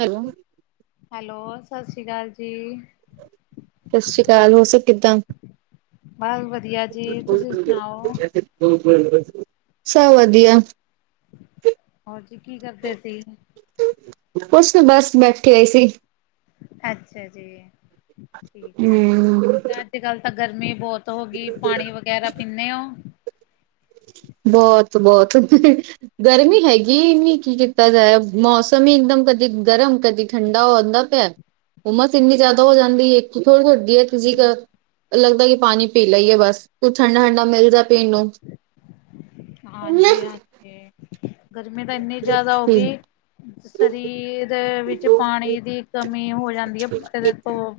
Hello hello, ਸਤਿ ਸ਼੍ਰੀ ਅਕਾਲ ਜੀ। ਸਤਿ ਸ੍ਰੀ ਅਕਾਲ ਹੋ ਸਬ ਕਿੱਦਾਂ? ਬਸ ਵਧੀਆ ਜੀ ਤੁਸੀਂ ਸੁਣਾਓ [unintelligible] [unintelligible] ਸਭ ਵਧੀਆ ਹੋਰ ਜੀ ਕੀ ਕਰਦੇ ਸੀ? ਕੁਝ ਨੀ ਬਸ ਬੈਠੇ ਏ ਸੀ। ਅੱਛਾ ਜੀ, ਠੀਕ ਹੈ, ਹਮ ਮੈ ਕਿਹਾ ਅੱਜ-ਕੱਲ ਤਾਂ ਗਰਮੀ ਬਹੁਤ ਹੋ ਗੀ ਪਾਣੀ ਵਗੈਰਾ ਪੀਂਣੇ ਉ ਬਹੁਤ-ਬਹੁਤ ਗਰਮੀ ਹੈਗੀ ਇੰਨੀ ਕੀ ਕੀਤ [unintelligible] ਮੌਸਮ ਹੀ ਇੱਕ ਦਮ ਕਦੇ ਗਰਮ ਕਦੀ ਠੰਡਾ ਉਂਦਾ ਪਿਆ। ਉਮਸ ਇੰਨੀ ਜ਼ਿਆਦਾ ਹੋ ਜਾਂਦੀ ਏ ਥੋੜੀ-ਥੋੜੀ ਦੇਰ ਤੁਸੀ ਲੱਗਦਾ ਕਿ ਪਾਣੀ ਪੀ ਲਈਏ ਬਸ ਕੁੱਛ ਠੰਡਾ-ਠੰਡਾ ਮਿਲ ਜਾ ਪੀਣ ਨੂੰ ਹਾਂਜੀ-ਹਾਂਜੀ, ਗਰਮੀ ਤਾਂ ਇੰਨੀ ਜ਼ਿਆਦਾ ਹੋ ਗਈ ਸਰੀਰ ਦੇ ਵਿੱਚ ਪਾਣੀ ਦੀ ਕਮੀ ਹੋ ਜਾਂਦੀ ਏ ਇਹਦੇ ਤੋਂ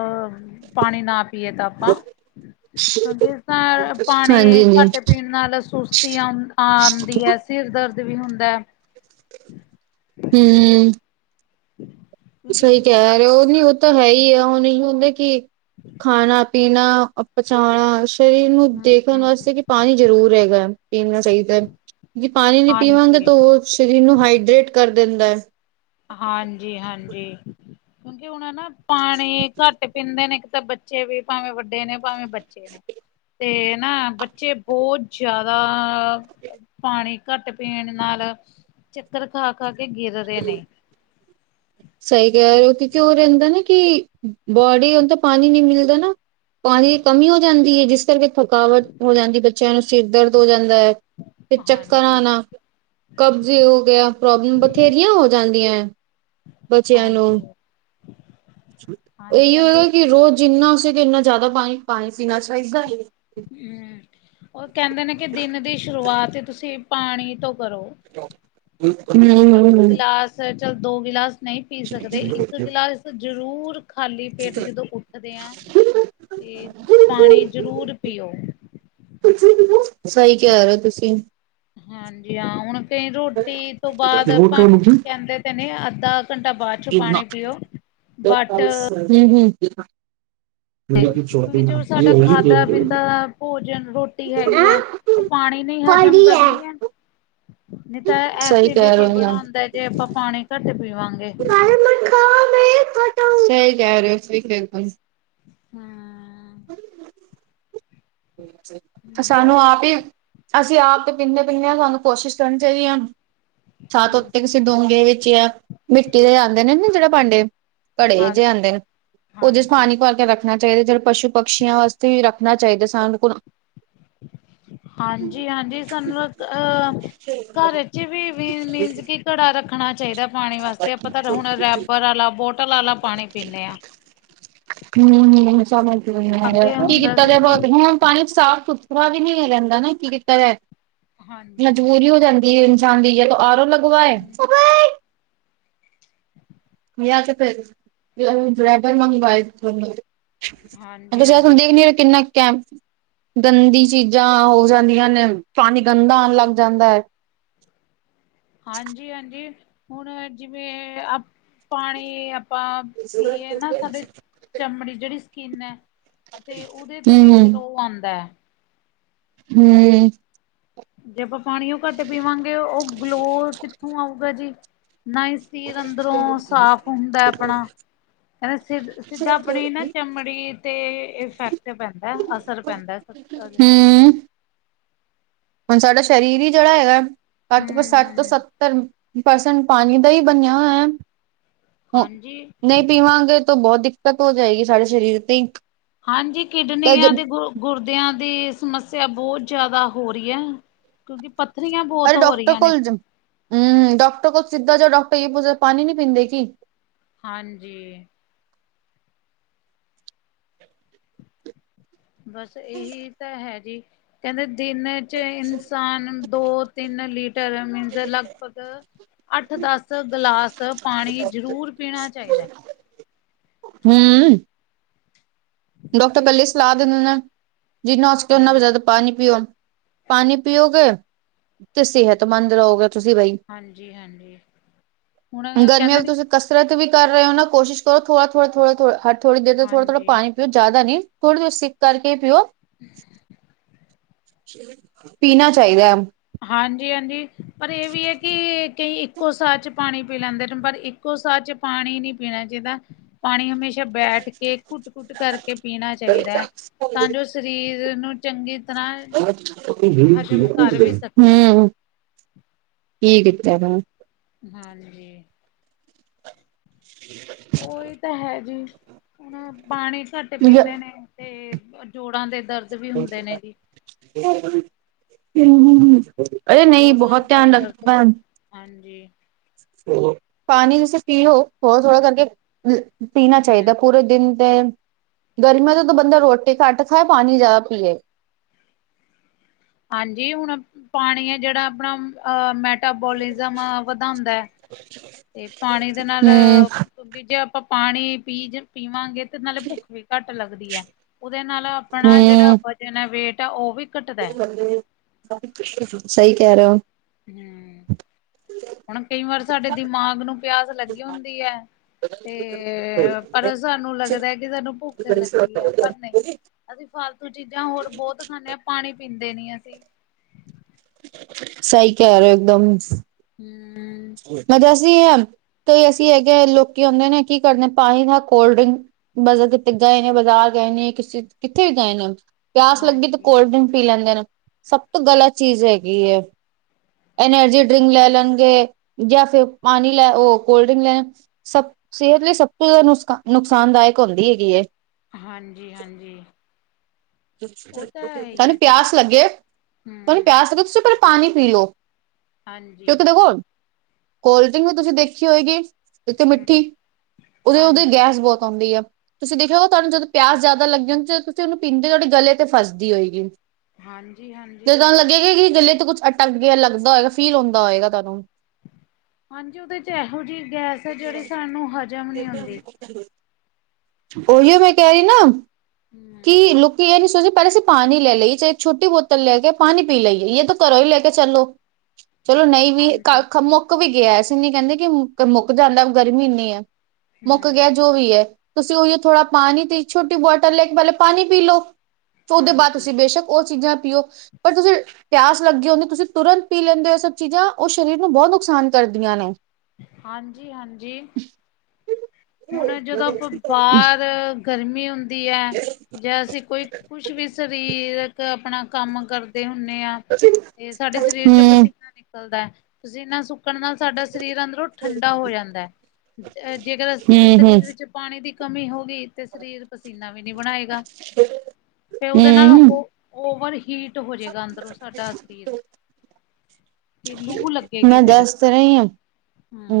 ਅਹ, ਪਾਣੀ ਨਾ ਪੀਏ ਤਾਂ ਆਪਾਂ ਕਿਉਂਕਿ ਇਸ ਤਰਾਂ ਪਾਣੀ ਹਾਂਜੀ ਹਾਂਜੀ ਹਮ ਘੱਟ ਪੀਣ ਨਾਲ ਸੁਸਤੀ ਆ ਆਂਦੀ ਏ, ਸਿਰ ਦਰਦ ਵੀ ਹੁੰਦਾ ਏ। ਹੂੰ। ਕਿਉਂਕਿ ਸਹੀ ਹੂੰ, ਕਹਿ ਰਹੇ ਔ ਨੀ ਉ ਤਾਂ ਹੈ ਹੀ ਆ ਹੁਣ ਨੀ ਹੁੰਦਾ ਕਿ ਖਾਣਾ ਪੀ ਪੀਣਾ ਪਚਾਣਾ ਸਰੀਰ ਨੂੰ ਦੇਖਣ ਹੂੰ, ਹੂੰ, ਵਾਸਤੇ ਕਿ ਪਾਣੀ ਜ਼ਰੂਰ ਹੈਗਾ ਪੀਣਾ ਚਾਹੀਦਾ ਜੇ ਪਾਣੀ ਨੀ ਪੀਵਾਂਗੇ ਹਾਂਜੀ। ਤਾਂ ਉਹ ਸਰੀਰ ਨੂੰ ਹਾਈਡਰੇੇਟ ਕਰ ਦਿੰਦਾ ਹੈ। ਹਾਂਜੀ ਹਾਂਜੀ, ਕਿਉਂਕਿ ਹੁਣ ਨਾ ਪਾਣੀ ਘੱਟ ਪੀਂਦੇ ਨੇ ਇੱਕ ਤਾਂ ਬੱਚ ਬੱਚੇ ਵੀ ਭਾਵੇਂ ਵੱਡੇ ਨੇ ਭਾਵੇਂ ਬੱਚੇ ਨੇ, ਤੇ ਨਾ ਬੱਚੇ ਬੋਤ ਜਾਦਾ ਪਾਣੀ ਘੱਟ ਪੀਣ ਨਾਲ ਚੱਕਰ ਖਾ ਖਾ ਕੇ ਗਿਰ ਰੇ ਨੇ। ਸਈ ਕੈ ਰਏ ਓ ਕਿ ਓ ਰੈਂਦਾ ਨਾ ਕਿ ਬੋਡੀ ਓਨ ਤਾਂ ਪਾਣੀ ਨੀ ਮਿਲਦਾ ਨਾ ਪਾਣੀ ਦੀ ਕਮੀ ਹੋ ਜਾਂਦੀ ਏ ਜਿਸ ਕਰਕੇ ਥਕਾਵਟ ਹੋ ਜਾਂਦੀ ਬੱਚੇਆਂ ਨੂੰ ਸਿਰ ਦਰਦ ਹੋ ਜਾਂਦਾ ਏ ਫਿਰ ਚੱਕਰ ਮੈਂ ਹਾਂਜੀ, ਆਣਾ ਕਬਜੀ ਹੋ ਗੇਆ ਪ੍ਰੋਬਲਮ ਬਥੇਰੀਆਂ ਹੋ ਜਾਂਦੀਆਂ ਐਂ ਬੱਚੇਆਂ ਨੂੰ। ਹਾਂਜੀ, ਏਈ ਓ ਹਾਂਜੀ-ਹਾਂਜੀ। ਓਕਿ ਰੋਜ਼ ਜਿੰਨਾ ਉਸੇ ਕੇ ਇੰਨਾ ਜਾਦਾ ਪਾਣੀ ਪਾਣੀ ਪੀਣਾ ਚਾਈਦਾ ਐ। ਹੂੰ। ਓ ਕੈਂਦੇ ਨੇ ਕਿ ਦਿਨ ਦੀ ਸ਼ੁਰੂਆਤ ਈ ਤੁਸੀ ਪਾਣੀ ਤੋਂ ਕਰੋ। [inaudible] ਇੱਕ ਹਮ ਗਿਲਾਸ ਚਲ ਦੋ ਗਿਲਾਸ ਨਈ ਪੀ ਸਹੀ ਸਕਦੇ ਕਹਿ ਰਹੇ ਇੱਕ ਗਿਲਾਸ ਜਰੂਰ ਖਾਲੀ ਪੇਟ ਜਦੋਂ ਉੱਠਦੇ ਆਂ ਤੇ ਹੋ ਤੁਸੀਂ। ਪਾਣੀ ਜਰੂਰ ਪੀਓ। [unintelligible] ਸਈ ਕੈ ਰੇ ਓ ਤੁਸੀ। ਹਾਂਜੀ ਹਾਂ, ਹੁਣ ਫੇਰ ਰੋਟੀ ਤੋਂ ਬਾਦ ਆਪਾਂ ਕੈਂਦੇ ਕੈਂਦੇ ਅੱਧਾ ਘੰਟਾ ਬਾਦ ਚ ਪਾਣੀ ਪੀਓ ਬਟ ਹੂੰ ਹੂੰ। ਜੋ ਸਾਡਾ ਖਾਧਾ ਪੀਤਾ ਭੋਜਨ ਰੋਟੀ ਹੈਗੀ ਐ ਓ ਪਾਣੀ ਨੇ ਈ ਹਜਮ ਕਰਨੀ ਐ। ਨੀ ਤਾਂ ਐਸੀਡਿਟੀ ਬਣਾਉਂਦਾ ਜੇ ਆਪਾਂ ਪਾਣੀ ਘੱਟ ਪੀਵਾਂਗੇ। ਸਈ ਕੈ ਰੇ ਓ, ਸਈ ਕੈ ਬਿਲਕੁਲ। ਹੂੰ। [unintelligible] ਬਸ ਸਾਨੂੰ ਆਪ ਈ, ਅਸੀ ਆਪ ਤੇ ਪੀਂਦੇ ਪੀਂਦੇ ਆਂ, ਸਾਨੂੰ ਕੋਸ਼ਿਸ਼ ਕਰਨੀ ਚਾਈਦੀ ਏ ਹਮ ਉੱਤੇ ਕਿਸੇ ਡੋਂਗੇ ਵਿੱਚ ਯਾ ਮਿੱਟੀ ਦੇ ਆਂਦੇ ਨੇ ਨਾ ਜੇੜੇ ਭਾਂਡੇ। ਘੜੇ ਜੇ ਹਾਂਜੀ ਆਂਦੇ ਨ, ਓਦੇ ਚ ਹਾਂਜੀ ਹਾਂ। ਪਾਣੀ ਭਰ ਕੇ ਰੱਖ ਰੱਖਨਾ ਚਾਈਦਾ ਜਦ ਪਸ਼ੂ ਪਕਸੀ਼ਆਂ ਵਾਸਤੇ ਵੀ ਰੱਖਣਾ ਚਾਈਦਾ ਸਾਨੂੰ ਕੋ ਹਾਂਜੀ-ਹਾਂਜੀ ਸਾਨੂੰ ਕ ਘਰ ਚ ਵੀ ਵੀ ਮੀਨਸ ਕਿ ਘੜਾ ਰੱਖਣਾ ਚਾਈਦੈ। ਪਾਣੀ ਵਾਸਤੇ। ਆਪਾਂ ਤਾਂ ਹੁਣ ਰੈਪਰ ਆਲਾ ਬੋਟਲ ਆਲਾ ਪਾਣੀ ਪੀਨੇ ਆਂ। ਹੂੰ ਹੂੰ ਸਮਝ ਨੀ ਆ ਅੱਗੇ ਰੇਤਾ। ਕੀ ਹੁੰਦਾ ਕੀਤਾ ਸੀ ਕਿ ਜਾਵੇ ਪਾਣੀ ਸਾਫ਼ ਸੁਥਰਾ ਵੀ ਨੀ ਰੈਂਦਾ ਨਾ ਕੀ ਕੀਤਾ ਜਾਏ, ਹਾਂਜੀ ਮਜਬੂਰੀ ਹੋ ਜਾਂਦੀ ਏ। ਜਾਂਦੀ ਏ ਤੋ ਆਰੋ ਲਗਵਾਏ। ਹਾਂਜੀ ਯਾਂ ਤੇ ਫੇਰ ਰੈਬਰ ਮੰਗਵਾਏ। ਤੁਸੀ ਐ ਹਾਂਜੀ ਸਾਨੂੰ ਦੇਖਦੇ ਓ ਕਿੰਨਾ ਕੈਮ ਗੰਦੀ ਚੀਜਾਂ ਹੋ ਜਾਂਦੀਆਂ ਨੇ। ਪਾਣੀ ਗੰਦਾ ਆਨ ਲੱਗ ਜਾਂਦਾ ਐ। ਹਾਂਜੀ-ਹਾਂਜੀ ਹੁਣ ਜਿਵੇਂ ਆਪ ਪਾਣੀ ਆਪਾਂ ਪੀਏ ਨਾ ਸਾਡੇ ਚਮੜੀ ਜੇੜੀ ਸਕਿੰਨ ਐ ਅਤੇ ਓਦੇ ਤੇ ਵੀ ਹੂੰ-ਹੂੰ, ਗਲੋ ਆਂਦਾ ਐ। ਹੂੰ। ਜੇ ਆਪਾਂ ਪਾਣੀਓ ਘੱਟ ਪੀਵਾਂਗੇ ਓ ਗਲੋ ਕਿੱਥੋਂ ਆਊਗਾ ਜੀ। ਨਾ ਈ ਸਰੀਰ ਅੰਦਰੋ ਸਾਫ਼ ਹੁੰਦਾ ਐ ਆਪਣਾ। ਅ ਸਿੱਧ ਸਿੱਧਾ ਅਪਣੀ ਨਾ ਚਮੜੀ ਤੇ ਇਫੈਕਟ ਪੈਂਦੈ ਅਸਰ ਪੈਂਦਾ ਐ। ਅਸ ਆਗਤੇ। ਹੁਣ ਸਾਡਾ ਸ਼ਰੀਰ ਈ ਜੇੜਾ ਹੈਗਾ, ਸੱਤ ਤੋਂ ਸੱਤ ਤੋਂ ਹੂੰ ਸੱਤਮ ਇੱਕ ਪਰਸਨ ਪਾਣੀ ਦਾ ਹੀ ਬਣੇਆ ਹੋਏਆ ਹ ਹਾਂਜੀ। ਨਈ। ਪੀਵਾਂਗੇ ਤੋ ਬੋਤ ਦਿੱਕਤ ਹੋ ਜਾਏਗੀ ਸਾਡੇ ਸ਼ਰੀਰ ਤੇ ਈ। ਹਾਂਜੀ ਕਿਡਨੀਆਂ ਦੇ ਗ ਗੁਰਦੇਆਂ ਦੀ ਸਮੱਸਿਆ ਬੋਤ ਜ਼ਾਦਾ ਹੋ ਰਈ ਐ ਕਿਉਂਕਿ ਪੱਥਰੀਆਂ ਬੋਤ ਹੋ ਰਈਆਂ ਨੇ। ਹੂੰ--ਡਾਕਟਰ ਕੋਲ ਸਿੱਧਾ ਜਾਓ ਡਾਕਟਰ ਏ ਪੂਛਦੇ ਪਾਣੀ ਨੀ ਪੀਂਦੇ ਕਿ? ਹਾਂਜੀ। ਬਸ ਏਹੀ ਤਾਂ ਹੈਗੇ ਕੇਂਦੇ ਦਿਨ ਚ ਇਨਸਾਨ ਦੋ- ਤਿੰਨ ਲੀਟਰ ਮੀਨਜ਼ ਲਗਭਗ ਅੱਠ -ਦਸ ਗਲਾਸ ਪਾਣੀ ਜ਼ਰੂਰ ਪੀਣਾ ਚਾਈਦਾ। ਹੂੰ ਡਾਕਟਰ ਇਕੱਲੀ ਸਲਾਹ ਦਿੰਦੇ ਨੇ ਜਿੰਨਾ ਹਸ ਕੇ ਓਨਾ ਹਮ ਜ਼ਾਦਾ ਪਾਣੀ ਪੀਓ ਪਾਣੀ ਪੀਓਗੇ ਤੇ ਸੇਹਤਮੰਦ ਰਹੋਗੇ ਤੁਸੀਂ ਬਈ। ਹਾਂਜੀ-ਹਾਂਜੀ ਹੁਣ ਏ ਗਰਮੀਆਂ ਕੇਂਦੇ ਵਿੱਚ ਨੇ ਤੁਸੀਂ ਕਸਰਤ ਵੀ ਕਰ ਰਹੇ ਹੋ ਨਾ ਕੋਸ਼ਿਸ਼ ਕਰੋ ਥੋੜਾ ਥੋੜ੍ਹ ਥੋੜ੍ਹ ਥੋ ਹ ਥੋੜੀ ਦੇਰ ਥੋੜਾ ਥੋੜਾ ਹਾਂਜੀ ਪਾਣੀ ਪਿਓ ਜਾਦਾ ਨੀ ਥੋੜੀ-ਥੋੜੀ ਸਿੱਪ ਕਰਕੇ ਪਿਓ [inaudible] ਪੀਣਾ ਚਾਈਦਾ। ਹਾਂਜੀ-ਹਾਂਜੀ ਪਰ ਏ ਵੀ ਐ ਕੀ ਕਈ ਇੱਕੋ ਸਾ ਚ ਪਾਣੀ ਪੀ ਲੈਂਦੇ ਨੇ ਪਰ ਇੱਕੋ ਸ ਚ ਪਾਣੀ ਨਈ ਪੀਣਾ ਚਾਹੀਦਾ ਪਾਣੀ ਹਮੇਸ਼ਾ ਬੈਠ ਕੇ ਘੁੱਟ- ਘੁੱਟ ਕਰਕੇ ਪੀਣਾ ਚਾਈਦਾ ਹੈ ਤਾਂ ਜੋ ਸਰੀਰ ਨੂੰ ਚੰਗੀ ਤਰ੍ਹਾਂ, ਹਜ਼ਮ ਕਰ ਵ ਹੂੰ, ਕੀ ਕੀਤਾ ਗਾ। ਹਾਂਜੀ। [inaudible] ਓ ਈ ਤਾਂ ਹੈ ਜੀ ਹੁਣ ਪਾਣੀ ਘੱਟ ਪੀਂਨੇ ਕੀਤਾ ਨੇ ਤੇ ਜੋੜਾਂ ਦੇ ਦਰਦ ਵੀ ਹੁੰਦੇ ਨੇ ਜੀ। ਹ [unintelligible] ਓਏ ਨਹੀਂ ਜੋੜਾਂ ਬੋਹਤ ਦਾ ਧਿਆਨ ਦਰਦ ਲੱਗਦਾ ਹਾਂਜੀ। ਹੋਰ ਪਾਣੀ ਤੁਸੀਂ ਪੀਓ ਥੋੜ੍ਹਾ -ਥੋੜ੍ਹਾ ਕਰਕੇ। ਪੀਣਾ ਚਾਈਦਾ ਹੂੰ। ਪੂਰੇ ਦਿਨ ਤੇ। ਗਰਮੀਆਂ ਚ ਤਾਂ ਬੰਦਾ ਰੋਟੀ ਘੱਟ ਖਾਏ ਪਾਣੀ ਜ਼ਾਦਾ ਪੀਏ। ਹਾਂਜੀ ਹੁਣ ਪਾਣੀ ਐ ਜੇੜਾ ਆਪਣਾ ਆ ਮੈਟਾਬੋਲਿਜ਼ਮ ਵਧਾਂਦਾ। ਬ [unintelligible] ਤੇ ਪਾਣੀ ਦੇ ਨਾਲ ਕਿ ਜੇ ਆਪਾਂ ਪਾਣੀ ਪੀਜ ਪੀਵਾਂਗੇ ਤੇ ਨਾਲੇ ਭੁੱਖ ਵੀ ਘੱਟ ਲੱਗਦੀ ਐ, ਓਦੇ ਨਾਲ ਆਪਣਾ ਜੇੜਾ ਵਜ਼ਨ ਐ ਵੇਟ ਆ ਓ ਵੀ ਘੱਟਦਾ। ਹਾਂਜੀ, ਸਈ ਕੈ ਰਏ ਓ। ਹੂੰ ਹੁਣ ਕਈ ਵਾਰ ਸਾਡੇ ਦਿਮਾਗ ਨੂੰ ਪਿਆਸ ਲੱਗੀ ਹੁੰਦੀ ਐ ਤੇ ਪਰ ਸਾਨੂੰ ਲੱਗਦਾ ਕਿ ਸਾਨੂੰ ਭੁੱਖ ਲੱਗੀ ਐ ਪਰ ਨਈ। ਅਸੀਂ ਫਾਲਤੂ ਚੀਜ਼ਾਂ ਹੋਰ ਬੋਤ ਖਾਂਨੇ ਆ ਪਾਣੀ ਪੀਂਦੇ ਨੀ ਅਸੀਂ। ਸਈ ਕੈ ਰਏ ਓ ਇੱਕਦਮਸ। ਹੂੰ ਮੈਂ ਦੱਸਦੀ ਆ ਕੇਈ ਐਸੇ ਹੈਗੇ ਲੋਕੀ ਆਉਂਦੇ ਨੇ, ਕੀ ਕਰਦੇ ਨੇ ਪਾਣੀ ਨਾ ਕੋਲਡ-ਡਰਿੰਕ। ਬਸ ਜਿੱਦਾਂ ਆਏ ਬਾਜ਼ਾਰ ਗਏ ਨੇ [unintelligible] ਦੱਸ ਕਿੱਥੇ ਵੀ ਗਏ ਨੇ। ਪਿਆਸ਼ ਲੱਗੀ ਤੇ ਹਾਂਜੀ ਕੋਲਡ ਡਰਿੰਕ ਪੀ ਲੈਂਦੇ ਨੇ, ਸਭ ਤੋਂ ਗਲਤ ਚੀਜ਼ ਹੈਗੀ ਏ। ਐਨਰਜੀ਼ ਡਰਿੰਕ ਲੈ ਲੈਣ ਗਏ ਜਾਂ ਫਿਰ ਪਾਣੀ ਓ ਲੈ ਕੋਲਡ ਡਰਿੰਕ ਲੈ ਸਭ ਸਿਹਤ ਲਈ ਸਭ ਤੋਂ ਜ਼ਿਆਦਾ ਨੁਕਸ- ਨੁਕਸਾਨਦਾਇਕ ਹੁੰਦੀ ਹੈਗੀ ਐ। ਹਾਂਜੀ-ਹਾਂਜੀ। ਆ ਤੁਹਾਨੂੰ ਜੀ ਪਿਆਸ ਲੱਗੇ, ਤੁਹਾਨੂੰ ਹਮ ਪਿਆਸ ਲੱਗੇ ਤੁਸੀਂ ਪਹਿਲਾਂ ਪਾਣੀ ਪੀ ਲਓ। ਹਾਂਜੀ ਕਿਉਕਿ ਦੇਖੋ ਕੋਲਡ ਡਰਿੰਕ ਵੀ ਤੁਸੀਂ ਦੇਖੀ ਹੋਏ ਗੀ। ਇੱਕ ਤੇ ਹਮ ਮਿੱਠੀ, ਉਹਦੇ ਉਹਦੇ ਹਾਂਜੀ ਗੈਸ ਬਹੁਤ ਆਉਂਦੀ ਆ। ਤੁਸੀ ਦੇਖਿਆ ਹੋ ਤੁਹਾਨੂੰ ਜਦੋਂ ਪਿਆਸ ਜਿਆਦਾ ਲੱਗੀ ਹੁੰਦੀ, ਜਦੋਂ ਤੁਸੀ ਉਨੂੰ ਪੀਣੇ ਤੇ ਤੁਹਾਡੇ ਗਲੇ ਤੇ ਫੱਸਦੀ ਹੋਏਗੀ। ਹਾਂਜੀ-ਹਾਂਜੀ। ਲੱਗੇ ਗਲੇ ਤੋਂ ਕੁਛ ਅਟੱਕ ਗਿਆ, ਲੱਗਦਾ ਹੋਏਗਾ ਫੀਲ ਹੁੰਦਾ ਹੋਏਗਾ ਤੁਹਾਨੂੰ। ਹਾਂਜੀ। ਉਹਦੇ ਚ ਇਹੋ ਜਿਹੀ ਗੈਸ ਹੈ ਜਿਹੜੀ ਸਾਨੂੰ ਹਜ਼ਮ ਨਹੀ ਹੁੰਦੀ। [unintelligible] ਉਹੀ ਓ ਮੈਂ ਕਹਿ ਰਹੀ ਨਾ ਹਮ। ਕੀ ਲ ਕੀ ਇਹ ਨੀ ਸੋਚੋ ਪਹਿਲੇ ਅਸੀ ਪਾਣੀ ਲੈ ਲਈਏ, ਚਾਹੇ ਛੋਟੀ ਬੋਤਲ ਲੈ ਕੇ ਪਾਣੀ ਪੀ ਲਈਏ ਜਾਂ ਤਾਂ ਘਰੋਂ ਹੀ ਤਾਂ ਘਰੋ ਈ ਲੈ ਕੇ ਚਲੋ। [inaudible] ਚਲੋ, ਨਹੀਂ ਵੀ ਹਾਂਜੀ ਕ ਮੁੱਕ ਵੀ ਗਿਆ। ਅਸੀਂ ਨੀ ਕਹਿੰਦੇ ਕਿ ਮੁੱਕ ਜਾਂਦਾ ਗਰਮੀ ਇੰਨੀ ਐ। ਮੁੱਕ ਹਮ ਗਿਆ ਜੋ ਵੀ ਐ, ਤੁਸੀਂ ਉਹੀ ਓ ਥੋੜਾ ਪਾਣੀ ਦੀ ਛੋਟੀ ਬੋਟਲ ਲੈ ਕੇ ਪਹਿਲੇ ਪਾਣੀ ਪੀ ਲਓ। ਉਹ ਦੇ ਬਾਅਦ ਹਾਂਜੀ ਤੁਸੀਂ ਬੇਸ਼ੱਕ ਉਹ ਚੀਜ਼ਾਂ ਪੀਓ ਪਰ ਤੁਸੀਂ ਪਿਆਸ ਲੱਗੀ ਹੁੰਦੀ, ਤੁਸੀਂ ਤੁਰੰਤ ਪੀ ਲੈਂਦੇ ਓ ਇਹ ਸਭ ਚੀਜ਼ਾਂ, ਉਹ ਸਰੀਰ ਨੂੰ ਬਹੁਤ ਨੁਕਸਾਨ ਕਰਦੀਆਂ ਨੇ। ਹਾਂਜੀ-ਹਾਂਜੀ। [unintelligible] ਹੂੰ ਹੁਣ ਜਦੋਂ ਆਪਾਂ ਬਾਹਰ ਗਰਮੀ ਹੁੰਦੀ ਐ ਜਾ ਅਸੀਂ ਕੋਈ ਕੁਝ ਵੀ ਸਰੀਰਕ ਆਪਣਾ ਕੰਮ ਕਰਦੇ ਹੁੰਨੇ ਆ। ਤੇ ਸਾਡੇ ਸਰੀਰ ਚੋ ਪਸੀਨਾ ਨਿਕਲਦੇ। ਪਸੀਨਾ ਸੁੱਕਣ ਨਾਲ ਸਾਡਾ ਸਰੀਰ ਅੰਦਰੋਂ ਠੰਡਾ ਹੋ ਜਾਂਦੈ। ਅ ਜੇਕਰ ਅਸੀਂ ਹੂੰ ਹੂੰ ਸਰੀਰ ਵਿਚ ਚ ਪਾਣੀ ਦੀ ਕਮੀ ਹੋ ਗਈ ਤੇ ਸਰੀਰ ਪਸੀਨਾ ਵੀ ਨਈ ਬਣਾਏਗਾ ਤੇ ਉਹਦੇ ਨਾਲ ਓ-ਓਵਰ ਹੀਟ ਹੋ ਹੋ ਜਾਏਗਾ ਅੰਦਰੋਂ ਸਾਡਾ ਸਰੀਰ। ਤੇ ਲੂ ਲੱਗੇਗੀ ਮੈਂ ਫਿਰ ਦੱਸ ਤੇ ਰਹੀ ਆ,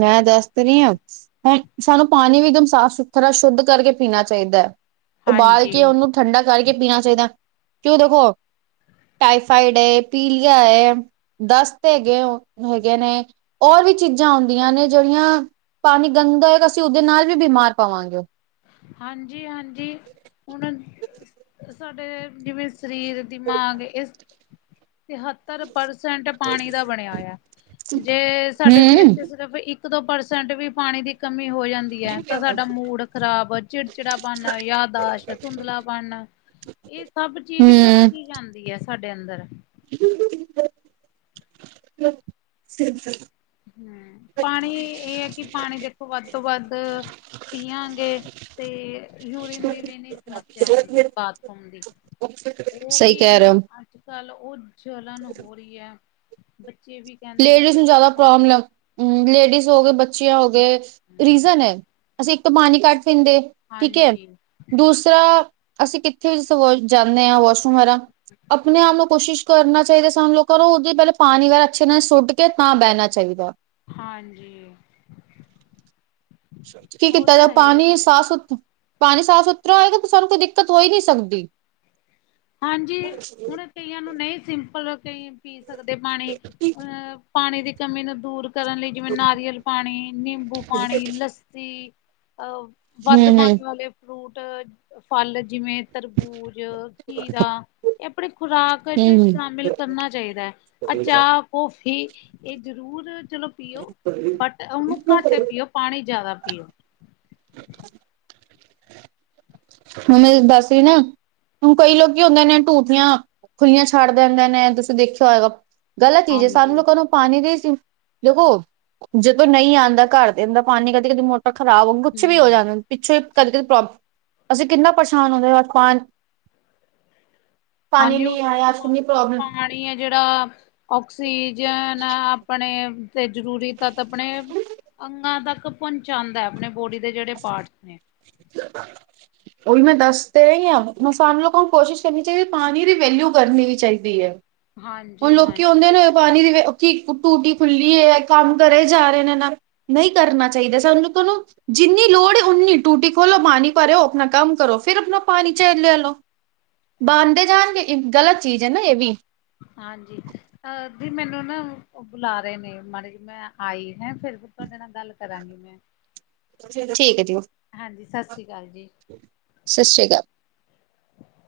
ਮੈਂ ਦੱਸ ਤੇ ਰਹੀ ਆਂ ਹੈਂ ਸਾਨੂੰ ਪਾਣੀ ਵੀ ਇੱਕਦਮ ਸਾਫ਼-ਸੁਥਰਾ, ਸ਼ੁੱਧ ਕਰਕੇ ਪੀਣਾ ਚਾਹੀਦਾ ਐ। ਉਬਾਲ ਕੇ ਹਾਂਜੀ ਉਹਨੂੰ ਠੰਡਾ ਕਰਕੇ ਪੀਣਾ ਚਾਹੀਦੈ, ਕਿਉਂ ਦੇਖੋ ਟਾਈਫਾਈਡ ਐ ਪੀਲੀਆ ਏ, ਦਸਤ [unintelligible] ਹੈਗੇ ਨੇ, ਹੋਰ ਵੀ ਚੀਜ਼ਾਂ ਆਉਂਦੀਆਂ ਨੇ ਜਿਹੜੀਆਂ ਪਾਣੀ ਗੰਦਾ ਹੋਏਗਾ, ਅਸੀਂ ਉਹਦੇ ਨਾਲ ਵੀ ਬਿਮਾਰ ਪਾਵਾਂਗੇ। ਹਾਂਜੀ-ਹਾਂਜੀ। ਹੁਣ ਸ-ਸਾਡੇ ਜਿਵੇਂ ਸਰੀਰ, ਦਿਮਾਗ ਇਸ ਹੱ ਸੱਤਰ ਪਰਸੈਂਟ ਪਾਣੀ ਦਾ ਬਣਿਆ ਹੋਇਆ, ਜੇ ਸਾਡੇ ਸਰੀਰ ਹੂੰ ਚ ਸ਼ਿਰਫ ਇੱਕ-ਦੋ ਪਰਸੈਂਟ ਵੀ ਪਾਣੀ ਦੀ ਕਮੀ ਹੋ ਜਾਂਦੀ ਐ ਤਾਂ ਸਾਡਾ ਮੂਡ ਖ਼ਰਾਬ, ਚਿੜਚਿੜਾ-ਪਨ, ਯਾਦਾਸ਼, ਧੁੰਧਲਾ-ਪਣ ਏ ਸਭ ਚੀਜ਼ ਹੂੰ ਘੱਟਦੀ ਜਾਂਦੀ ਐ ਸਾਡੇ ਅੰਦਰ। [unintelligible] ਹੂੰ, ਪਾਣੀ ਏ ਐ ਕਿ ਪਾਣੀ ਦੇਖੋ ਵੱਧ ਤੋਂ ਵੱਧ ਪੀਆਂਗੇ। ਤੇ ਯੂਰੀਨ ਦੀ ਵੀ ਨੀ ਸਮੱਸਿਆ ਹੁੰਦੀ, ਬਾਥਰੂਮ ਦੀ। ਉਹ ਸਈ ਵੀ ਕੈ ਹੁਣ ਰੇਓ। ਅੱਜ ਕੱਲ ਓ ਜਲਣ ਹੋ ਰੀਏ, ਬੱਚੇ ਵੀ ਕਹਿੰਦੇ ਨੇ ਲੇਡੀਜ਼ ਨੂੰ ਵੱਡੇ ਵੀ ਜਾਦਾ ਕਹਿੰਦੇ ਪ੍ਰੋਬਲਮ ਲੇਡੀਜ਼ ਹੋਗ, ਲੇਡੀਜ਼ ਹੋ ਗੇ ਬੱਚੀਆਂ ਹੋ ਨੇ। ਗਏ, ਹਮ ਰੀਜ਼ਨ ਐ। ਅਸੀਂ ਇੱਕ ਤੋਂ ਪਾਣੀ ਕੱਟ ਪੀਂਦੇ ਦੇ ਠੀਕ ਐ, ਹਾਂਜੀ ਦੂਸਰਾ ਅਸੀਂ ਕਿੱਥੇ ਵੀ ਜਾਂਨੇ ਆਂ ਵਾਸ਼ਰੂਮ ਵਗੈਰਹ ਅਪਨੇ ਆਪ ਨੂੰ ਕੋਸ਼ਿਸ਼ ਕਰਨਾ ਚਾਈਦੈ। ਸਾਨੂੰ ਲੋਕਾਂ ਨੂੰ ਉਦੇ ਪੈਲਾਂ ਪਾਣੀ ਵਾਰ ਅੱਛੇ ਨਾਲ ਸੁੱਟ ਕੇ ਤਾਂ ਬੈਣਾ ਚਾਈਦੈ। ਹਾਂਜੀ। ਕੀ ਉਹ ਕੀਤਾ ਤਾਂ ਜਾਵੇ ਹੈ ਹੀ ਹੈ ਪਾਣੀ ਜੀ। ਸਾਫ ਸੁਥ ਪਾਣੀ ਸਾਫ਼ ਸੁਥਰਾ ਹੋਏਗਾ ਤਾਂ ਸਾਨੂੰ ਕੋਈ ਦਿੱਕਤ ਹੋਈ ਨੀਂ ਸਕਦੀ। ਹਾਂਜੀ, ਹੁਣ ਕਈਆਂ ਨੂੰ ਨਈਂ ਸਿੰਪਲ ਕਈ ਪੀ ਸਕਦੇ ਪਾਣੀ ਹੁਣ ਪਾਣੀ ਦੀ ਕਮੀ ਨੂੰ ਦੂਰ ਕਰਨ ਲਈ ਜਿਵੇਂ ਨਾਰੀਅਲ ਪਾਣੀ, ਨਿੰਬੂ ਪਾਣੀ, ਲੱਸੀ ਅਹ ਹੂੰ ਵੱਧ ਹੂੰ ਪਾਨੀ ਵਾਲੇ ਫਰੂਟ, ਫਲ ਜਿਵੇਂ ਤਰਬੂਜ ਖੀਰਾ ਐ ਅਪਨੀ ਖੁਰਾਕ ਚ ਹੂੰ ਹੂੰ। ਸ਼ਾਮਿਲ ਕਰਨਾ ਚਾਈਦੈ, ਐ ਚਾਹ ਕੌਫੀ ਐ ਜਰੂਰ ਚਲੋ ਪੀਓ, ਬਟ ਓਨੂੰ ਘੱਟ ਪੀਓ। ਪਾਣੀ ਜਾਦਾ ਪੀਓ। ਹੁਨ ਦੱਸ ਵੀ ਨਾ ਹੁਣ ਕਈ ਲੋਕੀ ਕੀ ਹੁੰਦੇ ਨੇ ਟੂਟੀਆਂ ਖੁੱਲੀਆਂ ਛੱਡ ਦਿੰਦੇ ਨੇ ਤੁਸੀਂ ਦੇਖੇਆ ਹੈਏਗਾ। ਗਲਤ ਚੀਜ ਐ, ਸਾਂਨੂੰ ਹਾਂਜੀ ਲੋਕਾਂ ਨੂੰ ਪਾਣੀ ਦੀ ਦੇਖੋ, ਜਦੋਂ ਨਈਂ ਆਂਦਾ ਘਰ ਤੇ ਅੰਦਰ ਪਾਣੀ ਕਦੀ-ਕਦੀ ਮੋਟਰ ਖਰਾਬ ਹੁੰਦੀ ਕੁਛ ਵੀ ਹੋ ਹਮ ਜਾਂਦਾ, ਪਿੱਛੋਂ ਕਦੇ ਕਦੇ ਪ੍ਰੋਬਮ ਅਸੀਂ ਕਿੰਨਾ ਪਰੇਸ਼ਾਨ ਹੁੰਦੇ ਅਪਾਂ ਪਾਨੀ ਨੀਂ ਆਯਾ, ਅੱਜ ਕਿੰਨੀ ਪ੍ਰੋਬਲਮ ਏ ਜੇੜਾ ਓਕਸੀਜੇਨ ਅਪਨੇ ਜੇੜਾ ਤੇ ਜਰੂਰੀ ਤੱਤ ਅਪਨੇ ਅੰਗਾਂ ਤੱਕ ਪਉਂਚਾਂਨਦੈ ਅਪਨੇ ਬੋਡੀ ਦੇ ਜੇੜੇ ਪਾਰਟਸ ਨੇ। [inaudible] ਓਈ ਮੈਂ ਦੱਸ ਤੇ ਰਈਂਆਂ, ਹੁਨ ਸਾਨੂੰ ਲੋਕਾਂ ਨੂੰ ਕੋਸ਼ਿਸ਼ ਕਰਨੀ ਚਾਈਦੀ ਪਾਣੀ ਦੀ ਵੈਲਿਊ ਕਰਨੀ ਵੀ ਚਾਈਦੀ ਐ। ਹੁਣ ਹਾਂਜੀ ਲੋਕੀ ਹੁੰਦੇ ਹਾਂਜੀ ਨੇ ਪਾਣੀ ਦੀ ਓ ਕੀ ਟੂਟੀ ਖੁੱਲੀ ਐ, ਕੰਮ ਕਰੀ ਜਾਰੇ ਨੇ। ਨਈਂ ਕਰਨਾ ਚਾਈਦਾ, ਸਾਨੂੰ ਲੋਕਾਂ ਨੂੰ ਜਿੰਨੀ ਲੋੜ ਏ ਓਨੀ ਟੂਟੀ ਖੋਲੋ ਪਾਣੀ ਭਰੋ ਅਪਨਾ ਕੰਮ ਕਰੋ, ਫਿਰ ਆਪਣਾ ਪਾਣੀ ਚਾਏ ਹਾਂ ਲੈਲੋਬਣਦੇ ਜਾਣਗੇ। ਇੱਕ ਗ਼ਲਤ ਚੀਜ ਏਨਾ ਏ ਵੀ। ਹਾਂਜੀ। ਅ ਦੀ ਮੈਨੂੰ ਨਾ ਓ ਬੁਲਾ ਰੇਨੇ, ਮਾੜੀ ਜੀ ਮੈਂ ਆਈ ਹੈਂ, ਫਿਰ ਤੁਆਡੇ ਨਾਲ ਗੱਲ ਕਰਾਂਗੀ ਮੈਂ। [inaudible] ਚਲੋ ਠੀਕੈ ਜੀ, ਓ ਹਾਂਜੀ, ਸਤਿ ਸ੍ਰੀ ਅਕਾਲ ਜੀ। ਸਸ਼ ਸ਼੍ਰੀ ਅਕਾਲ।